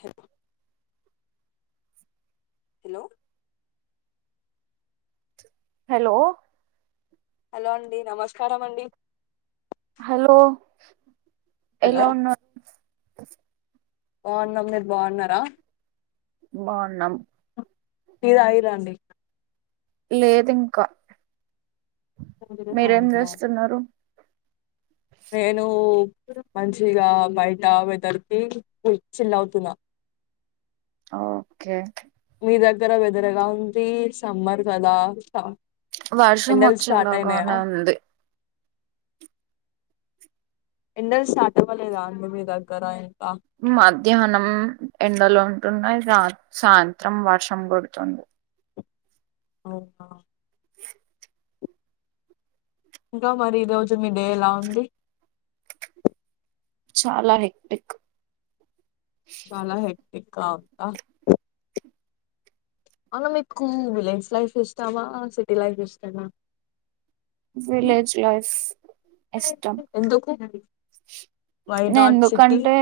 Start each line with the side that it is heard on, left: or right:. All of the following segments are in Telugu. left: హలో హలో
right: హలో
left: హలో అండి నమస్కారం అండి
right: హలో ఎలా ఉనర్
left: బాఉన్నం మీరు బాఉంన్నారా
right: బాహున్నం
left: ఇది అయిదండి
right: లేదింక మీరేం
left: అవునా,
right: చేస్తున్నారు
left: నేను మంచిగా బయట వెదర్ కి చిల్ల్ అవుతున్న
right: అ ఓకే
left: మీ దగ్గర వెదర్ ఎలా ఉంది సమ్మర్ కదా
right: వర్షం
left: ఎండలు స్టార్ట్ అయినాయా
right: వచ్చేలాగానే ఉంది
left: ఎండల్ స్టార్ట్ అవ్వలేదా అండి మీ దగ్గర
right: మధ్యాహ్నం ఎండలో ఉన్నాయి గా సాయంత్రం వర్షం పడుతుంది
left: అవున ఇంకా మరి ఈరోజు మీ డే ఎలా ఉంది
right: చాలా హెక్టిక్
left: చాలా హేక్ క్టిక్ ఆహ్ అవును మికు విలేజ్ లైఫ్ ఇష్టమా సిటీ లైఫ్ ఇష్టమా
right: విలేజ్ లైఫ్ ఇష్టం
left: ఎందుకు వై నాట్
right: నేందుకు
left: సిటీ
right: అంటె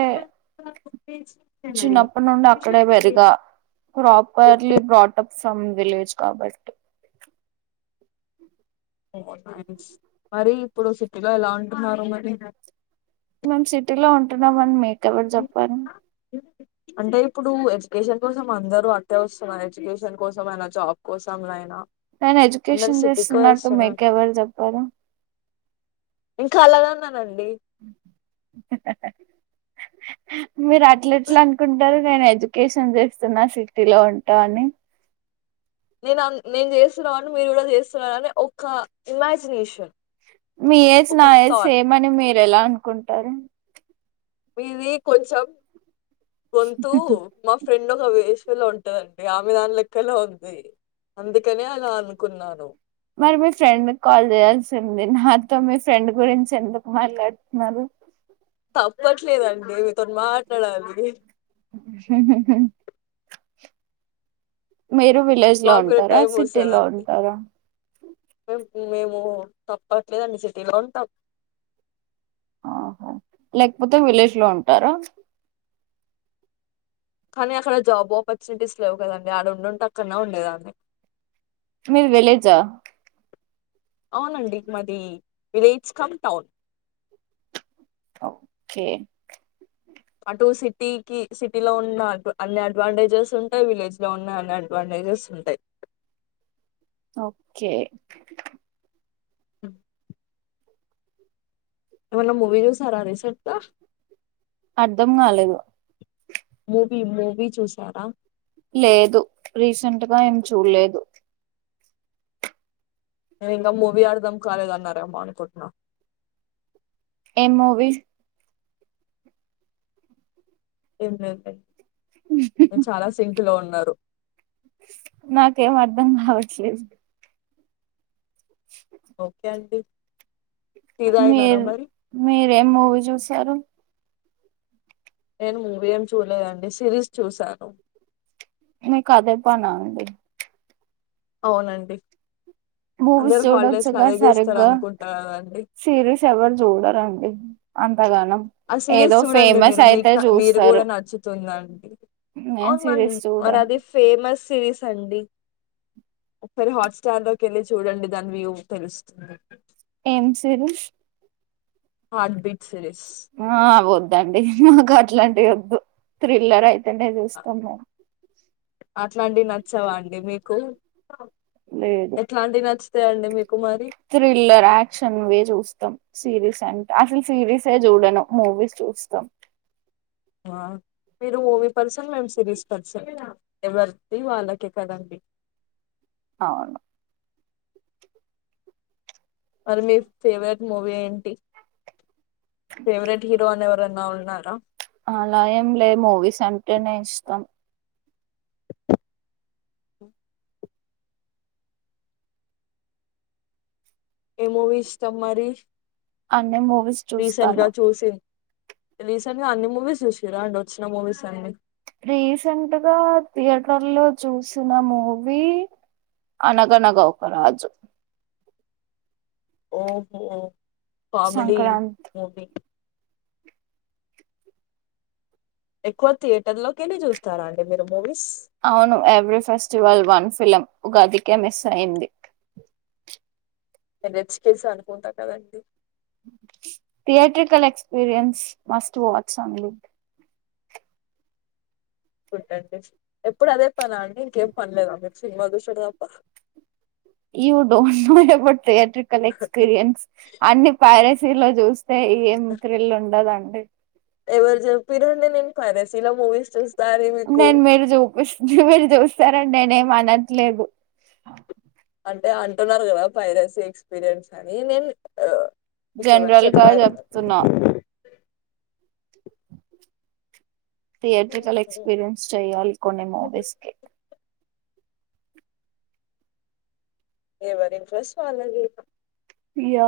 left: మరి
right: చిన్నప్పటి నుండి అక్కడే పెరిగ ప్రాపర్లీ బ్రాట్అప్ సమ్ విలేజ్ కాబట్టి
left: మరి ఇప్పుడు సిటీలో ఎలా ఉంటున్నారు మరి
right: మేం సిటీ లో ఉంటున్నాం అని మీ ఎవరు చెప్పారు
left: అంటే ఇప్పుడు ఎడ్యుకేషన్ కోసం అందరు అట్టే వస్తున్నారు ఎడ్యుకేషన్ కోసం అయినా జాబ్ కోసం అయినా
right: నేను
left: అందరు
right: ఎడ్యుకేషన్
left: సిటీకే
right: చేస్తున్నట్టు మిక్ ఎవర్ చెప్పారు
left: ఇంక అలా
right: మీరు అట్ల ఎట్లా అనుకుంటారు నేను ఎడ్యుకేషన్ చేస్తున్నా సిటీలో ఉంటా అని
left: నేను ఆహ్ నేను చేస్తున్న అని మీరు కూడా చేస్తున్నారు అనే ఒక ఇమాజినేషన్
right: మీ ఏజ్
left: ఒక
right: నా ఏజ్
left: థాట్
right: సేమ్ అని మీ ఎలా అనుకుంటారు
left: మీది కొంచెం గొంతు మా ఫ్రె రం ఒక వేషవిలో ఉంటదండి ఆమె దాని లెక్కలా ఉంది అందుకనే అలా అనుకున్నాను
right: మరి మీ ఫ్రెండ్ కాల్ చేయాల్సింది నాతో మీ ఫ్రెండ్ గురించి ఎందుకు మాట్లాడుతున్నారు
left: తప్పట్లేదండి మీతో మాట్లాడాలి
right: మీరు విలేజ్ లో
left: మాకు కూడా
right: ఉంటారా
left: టైం
right: సిటీ లో
left: వస్తదండి.
right: ఉంటరా
left: మేం మేము తప్పట్లేదండి సిటీలో ఉంటాం
right: ఆహో లేకపోతే విలేజ్ లో ఉంటారా
left: కానీ అక్కడ జాబ్ ఆపర్చునిటీస్ లేవు కదండి ఆడ ఉండుంటే అక్కడా ఉండేదాన్ని
right: మీరు వెలేజా
left: అనండి మది విలేజ్ కమ్ టౌన్
right: ఓకే
left: అటు సిటీకి సిటీలో ఉన్న అన్ని అడ్వాంటేజెస్ ఉంటాయి విలేజ్ లో ఉన్న అన్ని అడ్వాంటేజెస్ ఉంటాయి
right: ఓకే
left: ఉమ్ మల మూవీలో సారా రసట్త
right: అర్ధం కాలేదు
left: మూవీ మూవీ చూసారా
right: లేదు రీసెంట్గా ఏం చూడలేదు
left: నేను ఇంకా మూవీ ఆడదాం కాలేదన్నార మానికోట్న
right: ఏ మూవీస్
left: ఎ లేయి చాలా శంకు లో ఉన్నారు
right: నాక ఏం అర్థం నా వట్లే
left: ఓకే అండి టీ తాగినారా
right: మీరు
left: మరి
right: మీరేం మూవీ చూసారు
left: నేను మూవీ ఏం చూలేదండి సిరీస్ చూశాను
right: మీకు అదే పనా అండి
left: అవునండి
right: మూవీస్
left: అందరు హాలిడేస్ లో
right: చూడొచ్చుగా
left: అదే చేస్తారు
right: సరిగ్గా
left: అనుకుంటా కదండి
right: సిరీస్ ఎవరు చూడరండి అం
left: ఆ సిరీస్ చూడండి మీరు
right: అయితే
left: మీకు మీరు
right: చూస్తారు
left: కూడా నచ్చుతుందండి
right: నేను
left: అవును మ
right: సిరీస్
left: మరి
right: చూడను
left: అదే ఫేమస్ సిరీస్ అండి ఒకసారి హాట్స్టార్ లోకి వెళ్ళి చూడండి దాని వ్యూ తెలుస్తుంది
right: ఏం సిరీస్
left: హార్ట్ బీట్ సిరీస్
right: ఆబోద్ వద్దండి మాకు అట్లాంటివి వద్దు థ్రిల్లర్ అయితేనే చూస్తాం మేము
left: అట్లాంటివి నచ్చవా అండి మీకు
right: లేదు
left: ఎట్లాంటివి నచ్చుతాయండి మీకు మరి
right: థ్రిల్లర్ యాక్షన్ ఇవే చూస్తాం అసలు సిరీసే చూడను మూవీస్ చూస్తాం
left: మీరు ఊవీ పర్సన్ మేము సిరీస్ పర్సన్ ఎవరిది వాళ్ళకే కదండి
right: అవును
left: మరి మీ ఫేవరెట్ మూవీ ఏంటి ఫెవరెట్ హీరో అ [unintelligible] ఉన్నారా
right: అలా ఏం లే మూవీస్ అంటేనే ఇష్టం
left: ఏ మూవీ ఇస్తాం మరి
right: అనే మూవీస్
left: రీసెంట్ గా
right: చూస్తాను
left: చూసి రీసెంట్ గా అన్ని మూవీస్ చూసిారా అండి వచ్చిన మూవీస్ అన్ని
right: రీసెంట్గా థియేటర్ లో చూసిన మూవీ అనగనగా కరాజు
left: ఓహోఓ కామెడి
right: సంక్రాంతి
left: మూవి ఎక్కువ థియేటర్ లోకి వెలీ చూస్తారా అండి మీరు మూవీస్
right: అవును ఎవ్రీ ఫెస్టివల్ వన్ ఫిలం ఒక ఉగాదికి మిస్ అయింది
left: నేను రెచ్చికేసి అనుకుంటా కదండి
right: థియట్రికల్ ఎక్స్పీరియన్స్ మస్ట్ వచ్ సంగ్
left: ఉంటండి ఎప్పుడు అదే పన అండి ఇంకేం పనిలేదా మీరు సినిమా చూసాడు తప్ప
right: I don't know but theatrical experience అన్ని ప్యారె శేలా జోస్ ఏం త్రిల్ ఉండదండి
left: ఎవరిజ పిరడి నేను ఫైస ఇలా మూవీస్ చ
right: నేను మీరు చూపి మీరు చూస్తారండి నేనే ఏంఆన్ అంతేలే
left: అంటే అంటున్నారు కదా పైరసీ ఎక్స్పీరియన్స్ అని నేను మీకేమన్నా
right: జనరల్ గా
left: చెప్పారు
right: చెప్తున్నా థియేట్రికల్ ఎక్స్పీరియన్స్ చేయాలి కొన్ని మూవీస్ కి
left: ఎవరి ఇ ఫ్రస్ట్ వలలేద
right: యా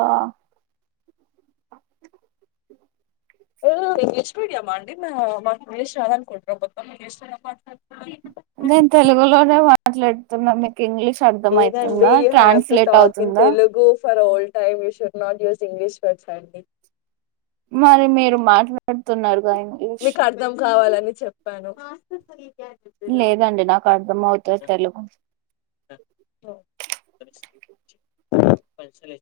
left: ఇంగ్లీష్ మీడియయం అండి ఇంగ్లీష్షద అకుంట్రొమ్ ఇంగ్లీష్ మీడి మాట్లా
right: నేను తెలుగులోనే మాట్లాడ న్న ఇంగ్లీష్ అర్ధం
left: లేదండి
right: అయితుందా
left: you have to
right: translate
left: talk in
right: అవుతుందా
left: Telugu for old time you should not use English words అండి
right: మరి మేరు మాట్ పడుతున్నారుగా ఇంగ్లీష్
left: అ చెప్పాను
right: లేదండి నాకు అర్థం అవుతది తెలుగు
left: పలే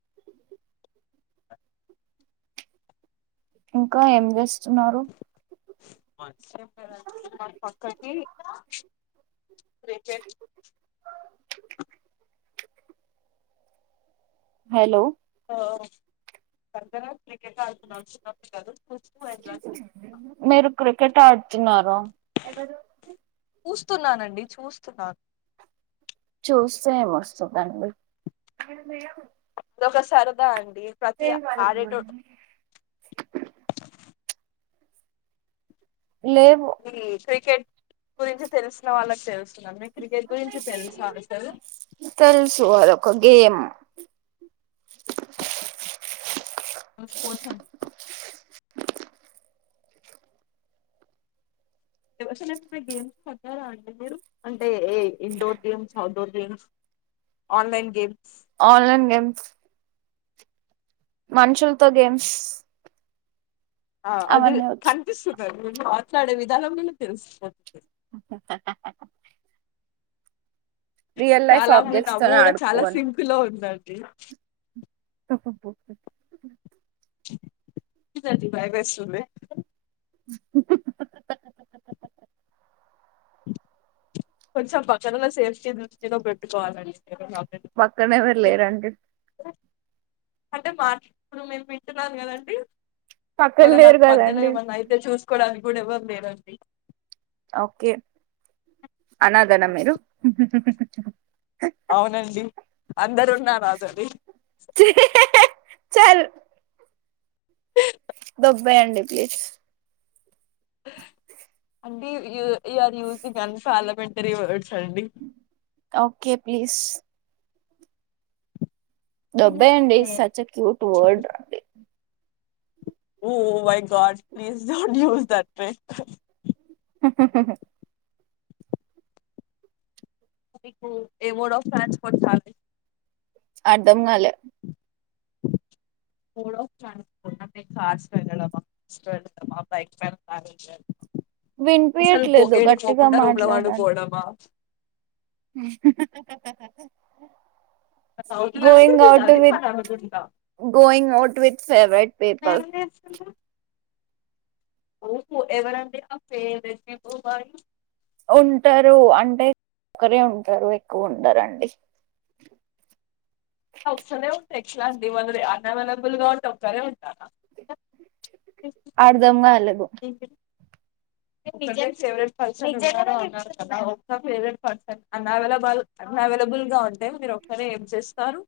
right: ఇంకా ఏం చేస్తు
left: మ పక్కకి క్రికెట్
right: హలో
left: పక్కన క్రికెట్ ఆడుతున్నారు చిన్న పిల్లలు
right: మీరు క్రికెట్ ఆడుతున్నారుారా ఎవరు
left: చూస్తున్నానండి చూస్తున్నాను
right: చూస్తేం వస్తుందండి
left: అద ఒకక సరదా అండి ప్రతి ఆరెడ
right: లేవు
left: మ్ క్రికెట్ గురించి తెలిసిన వాళ్ళకి తెలుసు
right: తెలుసు ఆది ఒక గేమ్
left: స్పోర్ట్స్ అనుకునా ఎవ [unintelligible] గేమ్స్ పగారా అండి మీరు అంటే indoor games outdoor games online games
right: online games మనుషులతో గేమ్స్
left: ఆ అది
right: అవన్నీ వచ్చు
left: కనిపిస్తు మాట్లాడే విధానం లోనే తెలిసిపో
right: రియల్ లైఫ్
left: చాలా మీ
right: ఆబ్జెక్ట్స్
left: నవ్వు
right: తోనే
left: కూడా చాలా
right: ఆడుకోవాలి
left: సింకు లో ఉండండి ఇ
right: తప్పం పో
left: ద భయం ఎస్తుంది కొంచెం పక్కనల సేఫ్టీ దృష్టిలో పెట్టుకోవాలండి
right: పక్కన ఎవరు లేరండి
left: అంటే మార్చప్పుడు మేము వింటున్నాం కదండి
right: పక్కన
left: మళ్ళ
right: లేరు
left: నాకు మధ్యలో
right: కదండి
left: ఏమన్నా అయితే చూసుకోవడానికి ఇక్కడ ఎవరు లేరండి
right: ఓకే అనాదనా మీరు
left: అవునండి అందరు ఉన్నార
right: చల్ దొబ్బెయండి ప్లీజ్
left: అండి you are using on parliamentary word
right: okay please దొబెయ్ అండి సచ్ ఎ క్యూట్ వర్డ్ అండి
left: oh my god please don't use that ర్రే మీకు ఏమోర్ ఆఫ్ ఫ్రాన్స్ పంచాలి
right: అర్దం కాలె
left: మీదే ఆఫ్ ట్రాన్స్పోర్ట్ కార్స్ వెళ్ళడమా మేనేజర్
right: వినిపయట్లేదు గట్టిగా
left: రూమ్ లో
right: మాట్లాడాం
left: పండుకోవడమా అవుతున్నారండి
right: గోయింగ్
left: మీరు
right: ఔట్
left: అది
right: విత్
left: పని అనుకుంటా
right: going out with favourite people
left: ఓ పో ఎవరండి ఆ ఫేవరెట్ పీపుల్
right: ఉంటారు అంటే ఒకరే ఉంటారు ఎక్కువ ఉంటారండి
left: వస్తానే ఉన్టై ఇట్లాంటివన్నీ అన్వైలబుల్ గా ఉంటె ఒక్కరే ఉంటారా
right: అర్ధంగాలేదు
left: నిక్ ఎవరో ఫేవరేట్ ఉనారు కథ ఫేవరేట్ న్ అవైలబుల్ అన్ అవైలబుల్ గా ఉంటే మీరు ఒక్కరే ఏం చేస్తారు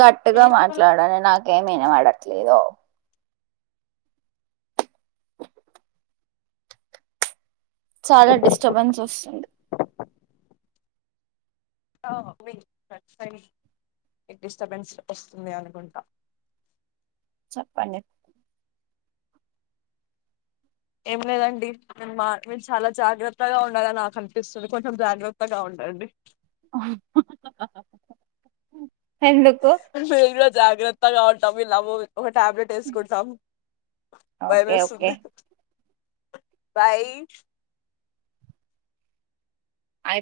right: గట్టిగా మాట్లాడరా నాకు ఏమినపడట్లేదు చాలా డిస్టర్బెన్స్ వస్తుంది
left: డిస్టర్బెన్స్ వస్తుంది అనుకుంటా
right: చెప్పండి
left: ఏం లేదండి మా మీరు చాలా జాగ్రత్తగా ఉండాలని నాకు అనిపిస్తుంది కొంచెం జాగ్రత్తగా ఉండండి
right: ఎందుకు
left: మేము కూడా జాగ్రత్తగా అడ్త విలవు ఒక టాబ్లెట్ వేసుకుంటం
right: ఓకే ఓకే
left: భయమేస్తుంది. బాయ్
right: అయి